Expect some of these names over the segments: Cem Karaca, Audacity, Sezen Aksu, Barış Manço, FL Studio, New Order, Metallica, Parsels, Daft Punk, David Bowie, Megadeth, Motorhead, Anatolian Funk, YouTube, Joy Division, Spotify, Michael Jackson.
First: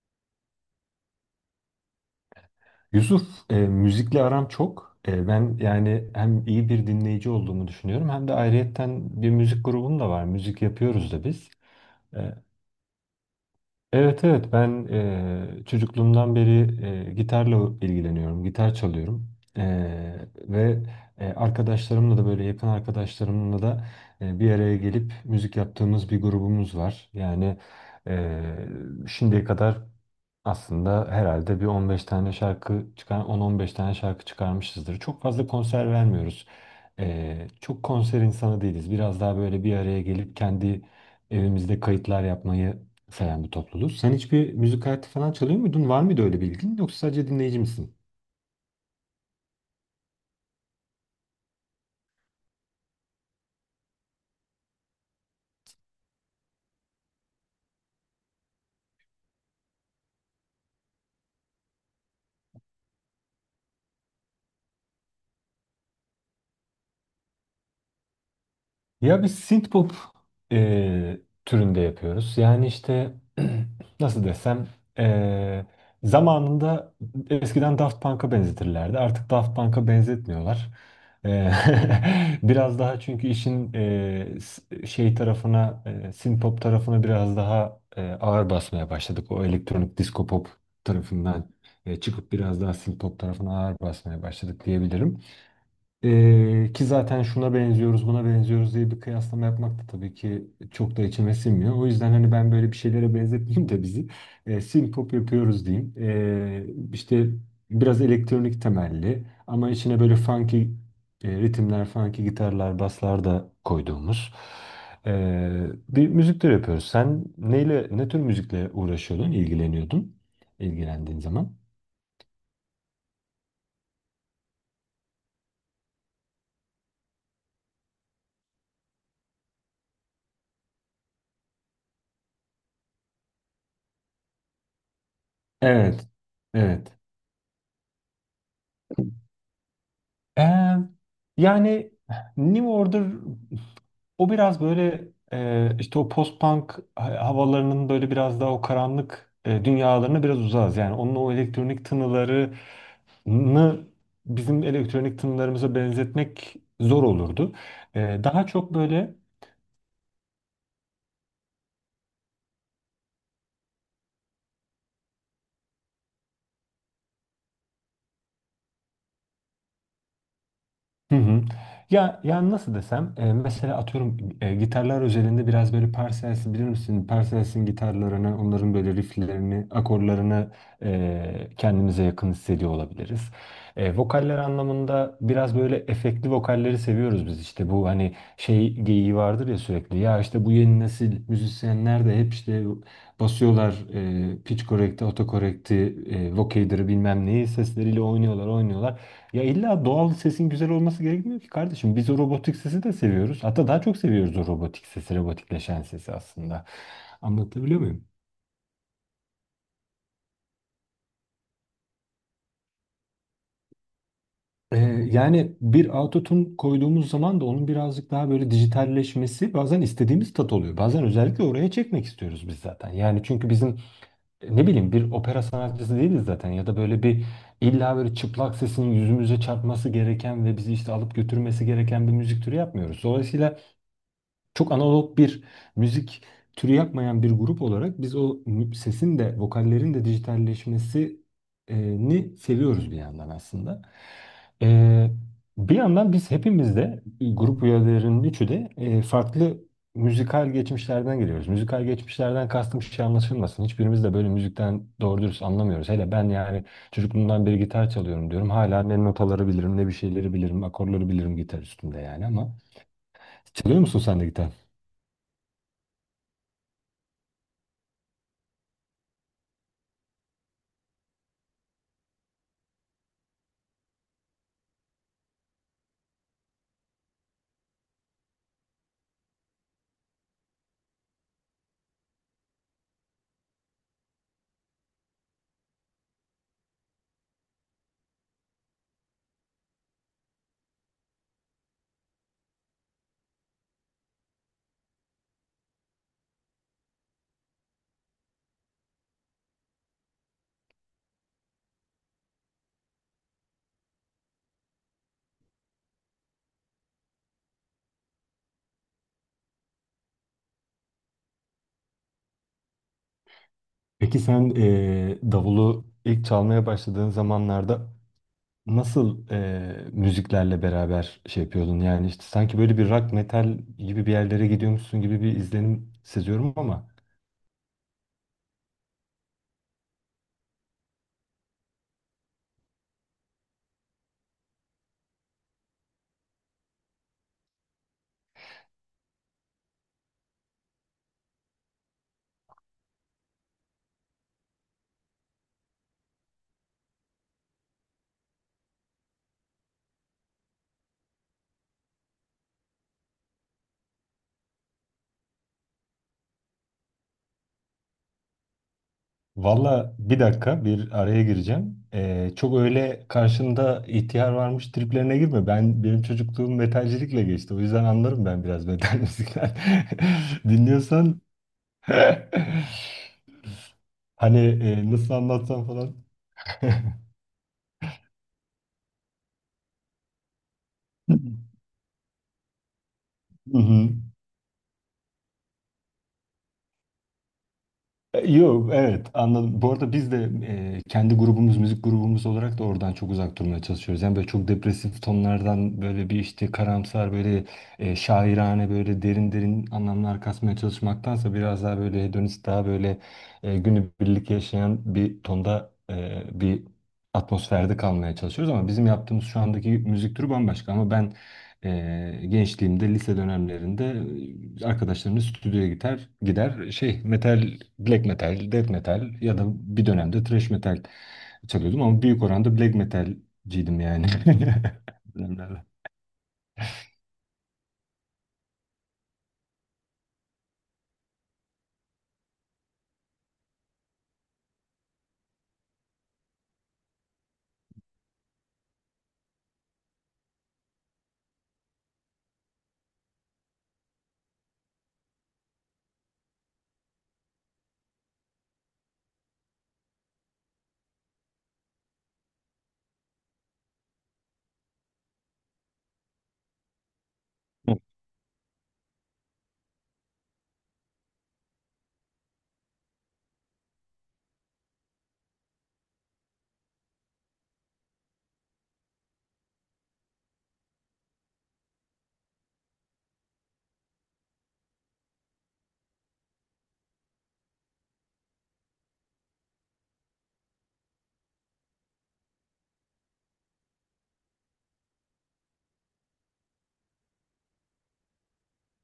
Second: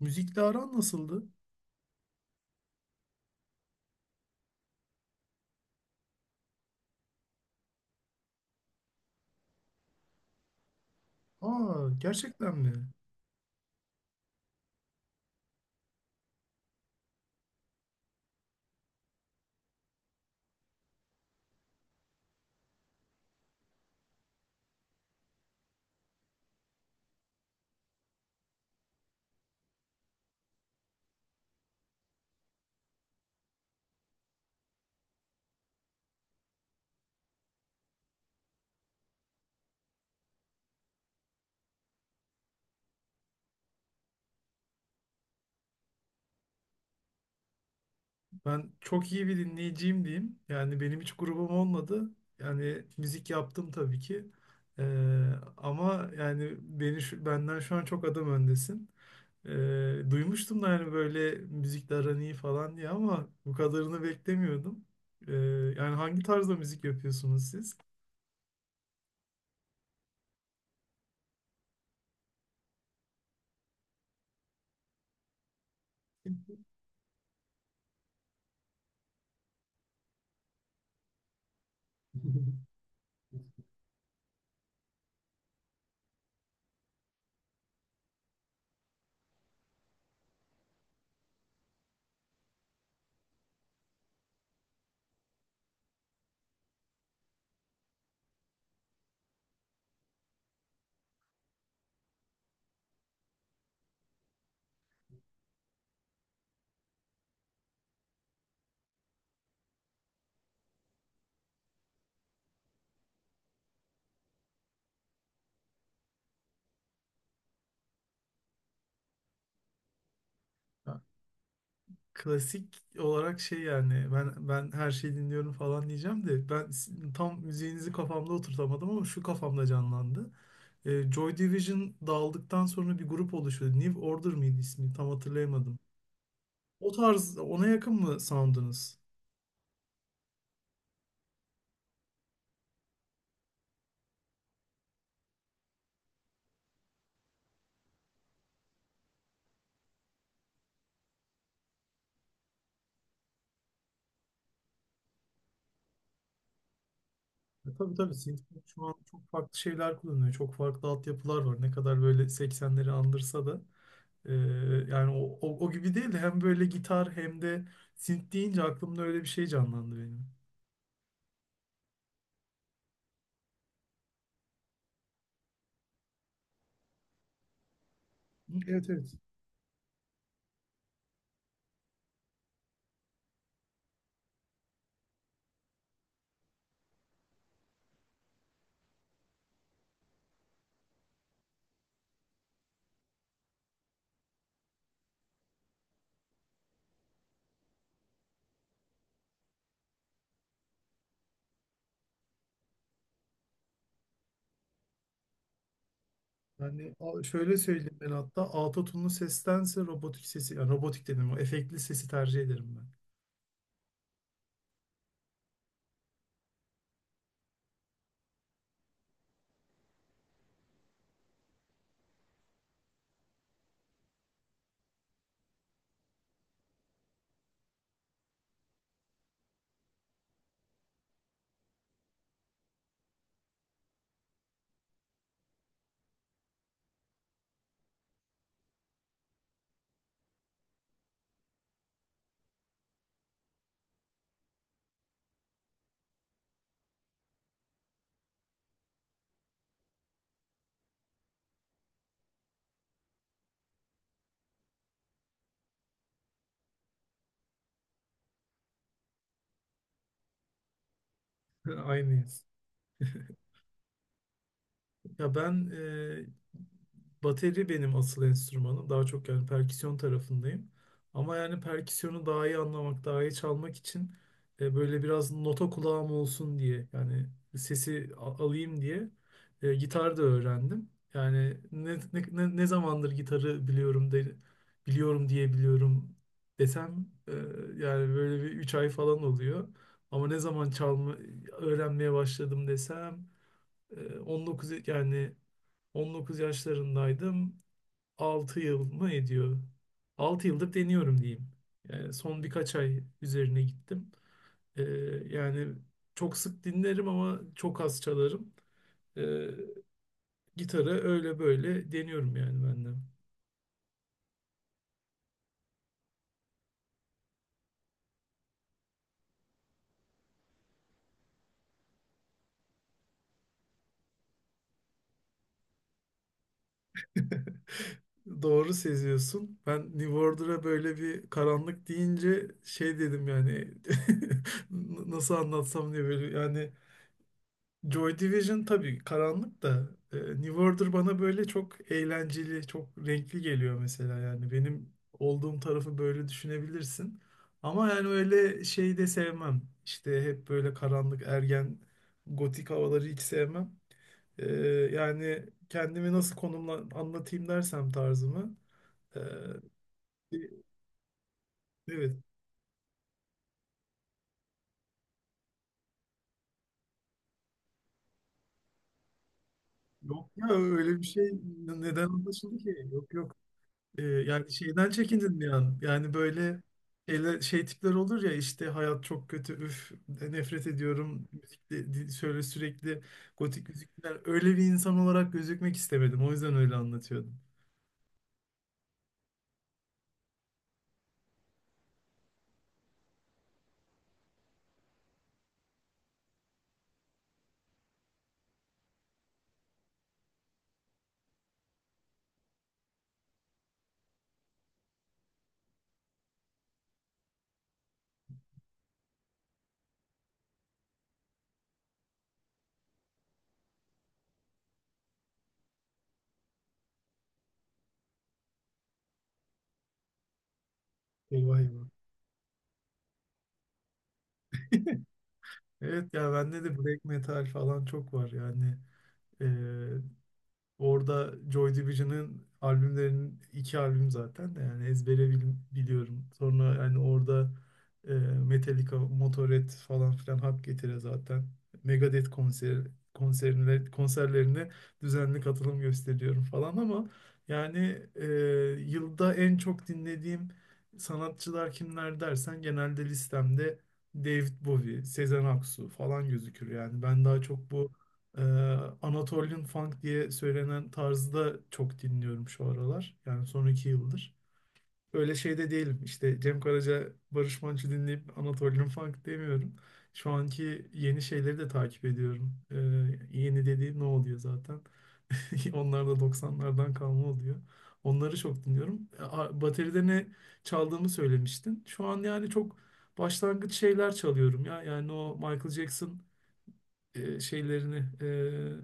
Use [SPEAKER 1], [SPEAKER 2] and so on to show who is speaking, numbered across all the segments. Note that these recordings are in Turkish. [SPEAKER 1] Müzikle aran nasıldı?
[SPEAKER 2] Yusuf, müzikle aram çok. Ben yani hem iyi bir dinleyici olduğumu düşünüyorum hem de ayrıyetten bir müzik grubum da var. Müzik yapıyoruz da biz.
[SPEAKER 1] Aa,
[SPEAKER 2] E,
[SPEAKER 1] gerçekten mi?
[SPEAKER 2] evet, evet, ben çocukluğumdan beri gitarla ilgileniyorum, gitar çalıyorum. E, Ve arkadaşlarımla da böyle yakın arkadaşlarımla da bir araya gelip müzik yaptığımız bir grubumuz var. Yani e, şimdiye kadar aslında herhalde bir 15 tane şarkı çıkar, 10-15 tane şarkı çıkarmışızdır. Çok fazla konser vermiyoruz. Çok konser insanı değiliz. Biraz daha böyle bir araya gelip kendi evimizde kayıtlar yapmayı seven bir topluluğuz. Sen hiçbir müzik aleti falan çalıyor muydun? Var mıydı öyle bir ilgin? Yoksa sadece dinleyici misin?
[SPEAKER 1] Ben çok iyi bir dinleyiciyim diyeyim. Yani benim hiç grubum olmadı. Yani müzik yaptım tabii ki. Ee, ama yani benden şu an çok adım öndesin. Ee, duymuştum da yani böyle müzikle aran iyi falan diye ama bu kadarını beklemiyordum. Ee, yani hangi tarzda müzik yapıyorsunuz siz?
[SPEAKER 2] Ya biz synthpop e, türünde yapıyoruz. Yani işte nasıl desem e, zamanında eskiden Daft Punk'a benzetirlerdi. Artık Daft Punk'a benzetmiyorlar. E, biraz daha çünkü işin şey tarafına, synthpop tarafına biraz daha ağır basmaya başladık. O elektronik disco pop tarafından çıkıp biraz daha synthpop tarafına ağır basmaya başladık diyebilirim. Ki zaten şuna benziyoruz, buna benziyoruz diye bir kıyaslama yapmak da tabii ki çok da içime sinmiyor. O yüzden hani ben böyle bir şeylere benzetmeyeyim de bizi synpop yapıyoruz diyeyim. İşte biraz elektronik temelli ama içine böyle funky ritimler, funky gitarlar, baslar da koyduğumuz bir müzik türü yapıyoruz. Sen neyle, ne tür müzikle uğraşıyordun, ilgileniyordun, ilgilendiğin zaman?
[SPEAKER 1] Klasik olarak şey yani ben her şeyi dinliyorum falan diyeceğim de tam müziğinizi kafamda oturtamadım ama şu kafamda canlandı. Joy Division dağıldıktan sonra bir grup oluşuyordu. New Order mıydı ismi? Tam hatırlayamadım.
[SPEAKER 2] Evet,
[SPEAKER 1] O
[SPEAKER 2] evet.
[SPEAKER 1] tarz ona yakın mı sound'unuz?
[SPEAKER 2] Ee, Yani New Order o biraz böyle işte o post-punk havalarının böyle biraz daha o karanlık dünyalarına biraz uzağız. Yani onun o elektronik tınılarını bizim elektronik tınılarımıza benzetmek zor olurdu.
[SPEAKER 1] Tabii tabii,
[SPEAKER 2] Daha
[SPEAKER 1] synthpop
[SPEAKER 2] çok
[SPEAKER 1] şu an
[SPEAKER 2] böyle.
[SPEAKER 1] çok farklı şeyler kullanıyor. Çok farklı altyapılar var. Ne kadar böyle 80'leri andırsa da e, yani o gibi değil de hem böyle gitar hem de synth deyince aklımda öyle bir şey canlandı benim.
[SPEAKER 2] Hı hı. Ya yani nasıl desem mesela atıyorum gitarlar özelinde biraz böyle Parsels'i bilir misin? Parsels'in gitarlarını, onların
[SPEAKER 1] Evet,
[SPEAKER 2] böyle
[SPEAKER 1] evet.
[SPEAKER 2] rifflerini, akorlarını kendimize yakın hissediyor olabiliriz. Vokaller anlamında biraz böyle efektli vokalleri seviyoruz biz işte bu hani şey geyiği vardır ya sürekli ya işte bu yeni nesil müzisyenler de hep işte basıyorlar pitch correct'i, autocorrect'i, vocoder'ı bilmem neyi sesleriyle oynuyorlar oynuyorlar. Ya illa doğal sesin güzel olması gerekmiyor ki kardeşim. Biz o robotik sesi de seviyoruz. Hatta daha çok seviyoruz o robotik sesi, robotikleşen sesi aslında.
[SPEAKER 1] Şöyle
[SPEAKER 2] Anlatabiliyor
[SPEAKER 1] söyleyeyim,
[SPEAKER 2] muyum?
[SPEAKER 1] ben hatta autotune'lu sestense robotik sesi, yani robotik dedim, o efektli sesi tercih ederim
[SPEAKER 2] Ee, Yani bir autotune koyduğumuz zaman da onun birazcık daha böyle dijitalleşmesi bazen istediğimiz tat oluyor. Bazen özellikle oraya çekmek istiyoruz biz zaten. Yani çünkü bizim ne bileyim bir opera sanatçısı değiliz zaten ya da böyle bir illa böyle çıplak sesinin yüzümüze çarpması gereken ve bizi işte alıp götürmesi gereken bir müzik türü yapmıyoruz. Dolayısıyla çok analog bir müzik türü yapmayan bir grup olarak biz o sesin de vokallerin de dijitalleşmesini seviyoruz bir yandan aslında. Ee, Bir yandan biz hepimiz de grup üyelerinin üçü de farklı müzikal geçmişlerden geliyoruz. Müzikal geçmişlerden kastım şey anlaşılmasın. Hiçbirimiz de böyle müzikten doğru dürüst anlamıyoruz. Hele ben yani çocukluğumdan beri gitar çalıyorum diyorum. Hala ne notaları bilirim ne bir şeyleri bilirim, akorları bilirim gitar
[SPEAKER 1] ben.
[SPEAKER 2] üstünde yani
[SPEAKER 1] Aynıyız.
[SPEAKER 2] ama çalıyor musun sen de gitar?
[SPEAKER 1] Ya ben e, Bateri benim asıl enstrümanım. Daha çok yani perküsyon tarafındayım. Ama yani perküsyonu daha iyi anlamak, daha iyi çalmak için böyle biraz nota kulağım olsun diye, yani alayım diye gitar da öğrendim. Yani ne zamandır gitarı biliyorum biliyorum diye biliyorum desem yani böyle bir 3 ay falan oluyor. Ama ne zaman çalma öğrenmeye başladım desem 19, yani 19 yaşlarındaydım. 6 yıl mı ediyor? 6 yıldır deniyorum diyeyim. Yani son birkaç ay üzerine gittim. Ee, yani çok sık dinlerim ama çok az çalarım. Ee, gitarı öyle böyle deniyorum yani ben de.
[SPEAKER 2] Peki sen davulu ilk çalmaya başladığın zamanlarda nasıl müziklerle beraber şey yapıyordun? Yani işte sanki böyle bir rock metal gibi bir yerlere gidiyormuşsun gibi bir izlenim seziyorum ama
[SPEAKER 1] Doğru seziyorsun. Ben New Order'a böyle bir karanlık deyince şey dedim yani. Nasıl anlatsam diye, böyle yani Joy Division tabii karanlık da, New Order bana böyle çok eğlenceli, çok renkli geliyor mesela. Yani benim olduğum tarafı böyle düşünebilirsin. Ama yani öyle şey de sevmem. İşte hep böyle karanlık, ergen, gotik havaları hiç sevmem. E, yani kendimi nasıl konumla anlatayım dersem tarzımı. e,
[SPEAKER 2] valla bir dakika bir araya gireceğim.
[SPEAKER 1] evet.
[SPEAKER 2] Çok öyle karşında ihtiyar varmış triplerine girme. Benim çocukluğum metalcilikle geçti. O yüzden anlarım ben biraz metal müzikler.
[SPEAKER 1] Yok ya, öyle bir
[SPEAKER 2] Dinliyorsan
[SPEAKER 1] şey neden anlaşıldı ki? Yok, yok.
[SPEAKER 2] hani,
[SPEAKER 1] Yani şeyden
[SPEAKER 2] nasıl
[SPEAKER 1] çekindin bir
[SPEAKER 2] anlatsam
[SPEAKER 1] an.
[SPEAKER 2] falan.
[SPEAKER 1] Yani böyle şey tipler olur ya, işte hayat çok kötü, üf, nefret ediyorum. Şöyle sürekli
[SPEAKER 2] Hı
[SPEAKER 1] gotik
[SPEAKER 2] hı.
[SPEAKER 1] müzikler. Öyle bir insan olarak gözükmek istemedim. O yüzden öyle anlatıyordum.
[SPEAKER 2] Yok, evet, anladım. Bu arada biz de kendi grubumuz, müzik grubumuz olarak da oradan çok uzak durmaya çalışıyoruz. Yani böyle çok depresif tonlardan böyle bir işte karamsar böyle şairane böyle derin derin anlamlar kasmaya çalışmaktansa biraz daha böyle hedonist daha böyle günübirlik yaşayan bir tonda bir atmosferde kalmaya çalışıyoruz. Ama bizim yaptığımız şu andaki müzik türü bambaşka ama ben gençliğimde lise dönemlerinde arkadaşlarımla stüdyoya gider gider şey metal black metal death metal ya da bir dönemde thrash metal
[SPEAKER 1] Eyvah,
[SPEAKER 2] çalıyordum
[SPEAKER 1] eyvah.
[SPEAKER 2] ama büyük oranda black metalciydim yani. Dönemlerde.
[SPEAKER 1] Evet ya, bende de black metal falan çok var yani. Ee, Orada Joy Division'ın albümlerinin iki albüm zaten de yani ezbere biliyorum. Sonra yani orada Metallica, Motorhead falan filan hak getire zaten. Megadeth konser konserine, konserlerine düzenli katılım gösteriyorum falan. Ama yani e, yılda en çok dinlediğim sanatçılar kimler dersen, genelde listemde David Bowie, Sezen Aksu falan gözükür yani. Ben daha çok bu ee, Anatolian Funk diye söylenen tarzı da çok dinliyorum şu aralar. Yani son 2 yıldır. Öyle şey de değilim, İşte Cem Karaca, Barış Manço dinleyip Anatolian Funk demiyorum. Şu anki yeni şeyleri de takip ediyorum. Yeni dediğim ne oluyor zaten? Onlar da doksanlardan kalma oluyor. Onları çok dinliyorum. Bateride ne çaldığımı söylemiştin. Şu an yani çok başlangıç şeyler çalıyorum ya. Yani o Michael Jackson e, şeylerini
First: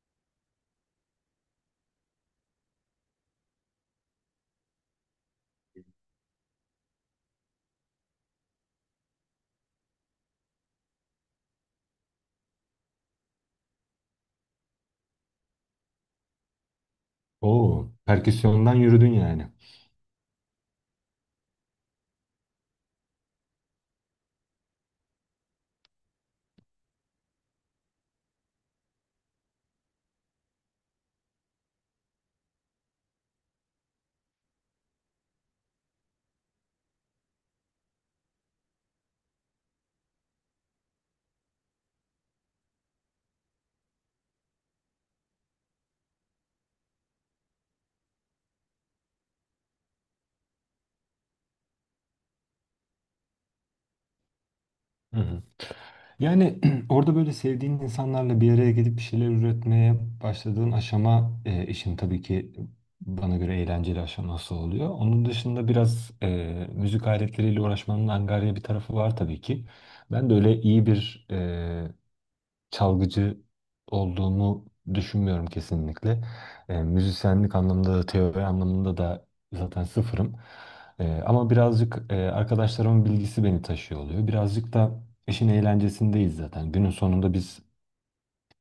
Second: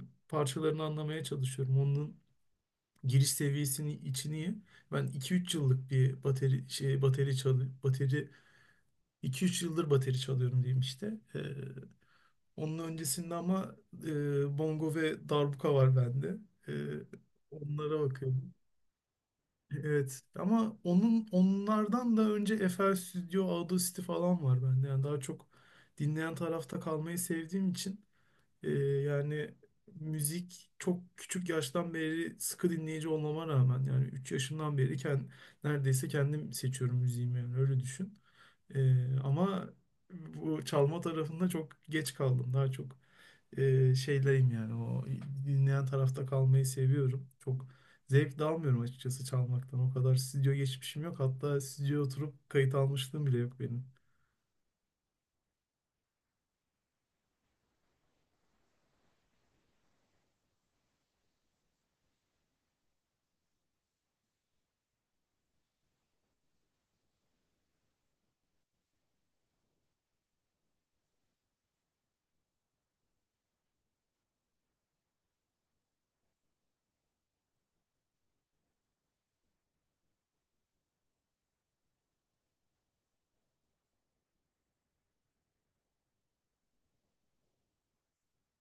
[SPEAKER 1] parçalarını anlamaya çalışıyorum. Onun giriş seviyesini içini iyi. Ben iki üç yıllık bir bateri şey bateri çalı bateri 2-3 yıldır bateri çalıyorum diyeyim işte. E, onun öncesinde ama bongo ve darbuka var bende. E,
[SPEAKER 2] Oo,
[SPEAKER 1] onlara bakıyorum.
[SPEAKER 2] perküsyondan yürüdün yani.
[SPEAKER 1] Evet ama onun onlardan da önce FL Studio, Audacity falan var bende. Yani daha çok dinleyen tarafta kalmayı sevdiğim için. Yani müzik, çok küçük yaştan beri sıkı dinleyici olmama rağmen, yani 3 yaşımdan beri neredeyse kendim seçiyorum müziğimi, yani öyle düşün. Ama bu çalma tarafında çok geç kaldım. Daha çok şeyleyim, yani o dinleyen tarafta kalmayı seviyorum. Çok zevk de almıyorum açıkçası çalmaktan. O kadar stüdyo geçmişim yok. Hatta stüdyoya oturup kayıt almışlığım bile yok benim.
[SPEAKER 2] Hı hı. Yani orada böyle sevdiğin insanlarla bir araya gelip bir şeyler üretmeye başladığın aşama işin tabii ki bana göre eğlenceli aşaması oluyor. Onun dışında biraz müzik aletleriyle uğraşmanın angarya bir tarafı var tabii ki. Ben de öyle iyi bir çalgıcı olduğumu düşünmüyorum kesinlikle. Müzisyenlik anlamında da teori anlamında da zaten sıfırım. Ama birazcık arkadaşlarımın bilgisi beni taşıyor oluyor. Birazcık da işin eğlencesindeyiz zaten. Günün sonunda biz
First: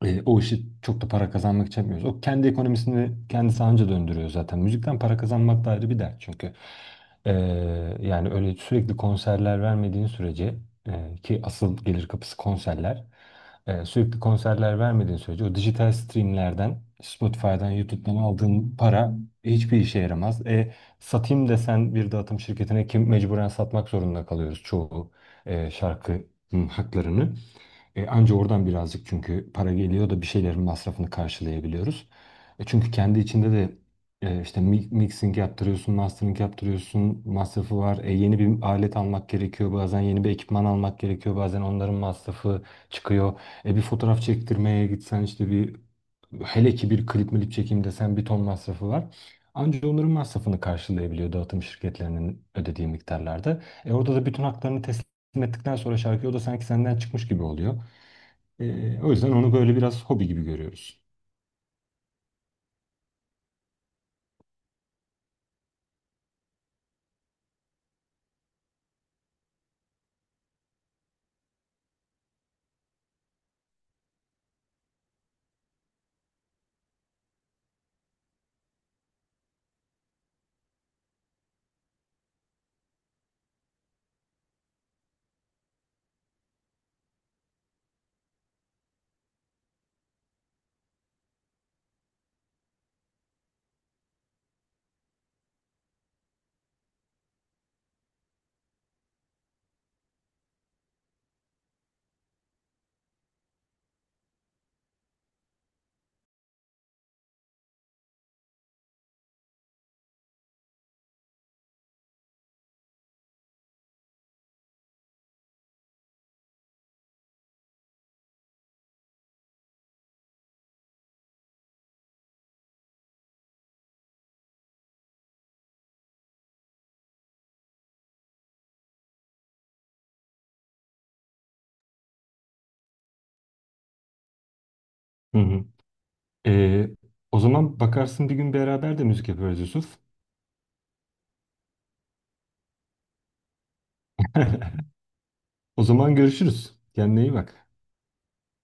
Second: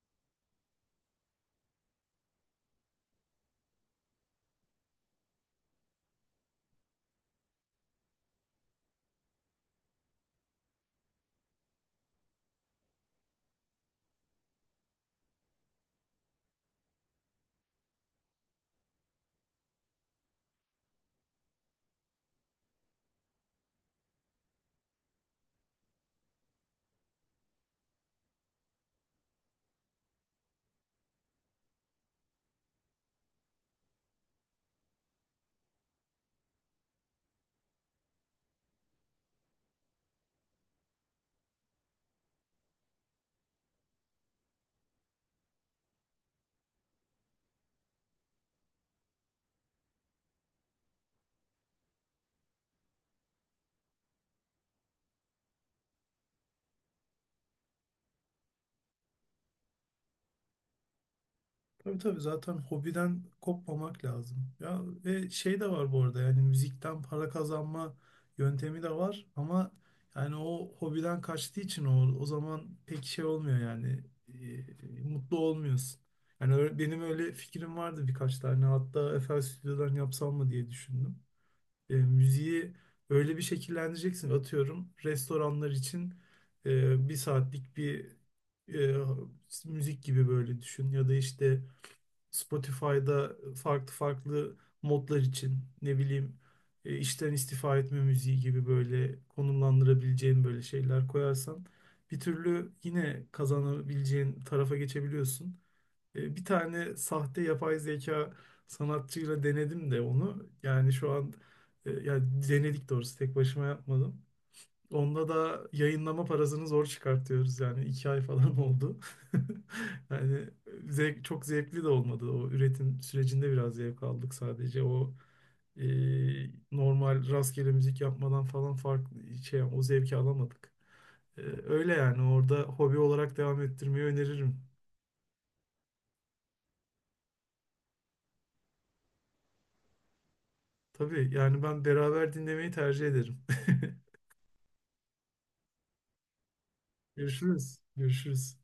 [SPEAKER 2] o işi çok da para kazanmak için yapmıyoruz. O kendi ekonomisini kendisi anca döndürüyor zaten. Müzikten para kazanmak da ayrı bir dert çünkü. E, Yani öyle sürekli konserler vermediğin sürece, ki asıl gelir kapısı konserler, sürekli konserler vermediğin sürece o dijital streamlerden Spotify'dan, YouTube'dan aldığın para hiçbir işe yaramaz. Satayım desen bir dağıtım şirketine kim mecburen satmak zorunda kalıyoruz çoğu şarkı hı, haklarını. Anca oradan birazcık çünkü para geliyor da bir şeylerin masrafını karşılayabiliyoruz. Çünkü kendi içinde de işte mixing yaptırıyorsun, mastering yaptırıyorsun, masrafı var. Yeni bir alet almak gerekiyor, bazen yeni bir ekipman almak gerekiyor, bazen onların masrafı çıkıyor. Bir fotoğraf çektirmeye gitsen işte bir hele ki bir klip milip çekeyim desen bir ton masrafı var. Anca onların masrafını karşılayabiliyor dağıtım şirketlerinin ödediği miktarlarda. Orada da bütün haklarını teslim ettikten sonra şarkı o da sanki senden çıkmış gibi oluyor. O yüzden onu böyle biraz hobi gibi görüyoruz.
[SPEAKER 1] Tabii, tabii, zaten hobiden kopmamak lazım. Ya ve şey de var bu arada, yani müzikten para kazanma yöntemi de var ama yani o hobiden kaçtığı için o zaman pek şey olmuyor, yani mutlu olmuyorsun. Yani benim öyle fikrim vardı, birkaç tane hatta FL Stüdyo'dan yapsam mı diye düşündüm. Müziği öyle bir şekillendireceksin, atıyorum restoranlar için bir saatlik bir e, müzik gibi böyle düşün, ya da işte Spotify'da farklı farklı modlar için, ne bileyim, işten istifa etme müziği gibi böyle konumlandırabileceğin böyle şeyler koyarsan, bir türlü yine kazanabileceğin tarafa geçebiliyorsun. Bir tane sahte yapay zeka sanatçıyla denedim de onu. Yani şu an yani denedik doğrusu, tek başıma yapmadım. Onda da yayınlama parasını zor çıkartıyoruz, yani 2 ay falan oldu. Yani çok zevkli de olmadı. O üretim sürecinde biraz zevk aldık sadece, o e, normal rastgele müzik yapmadan falan farklı şey, o zevki alamadık. Öyle, yani orada hobi olarak devam ettirmeyi öneririm.
[SPEAKER 2] Hı hı. Ee, O zaman bakarsın bir gün beraber de müzik yaparız, Yusuf.
[SPEAKER 1] Tabii yani ben beraber dinlemeyi tercih ederim.
[SPEAKER 2] O zaman görüşürüz. Kendine iyi bak.
[SPEAKER 1] Görüşürüz. Görüşürüz.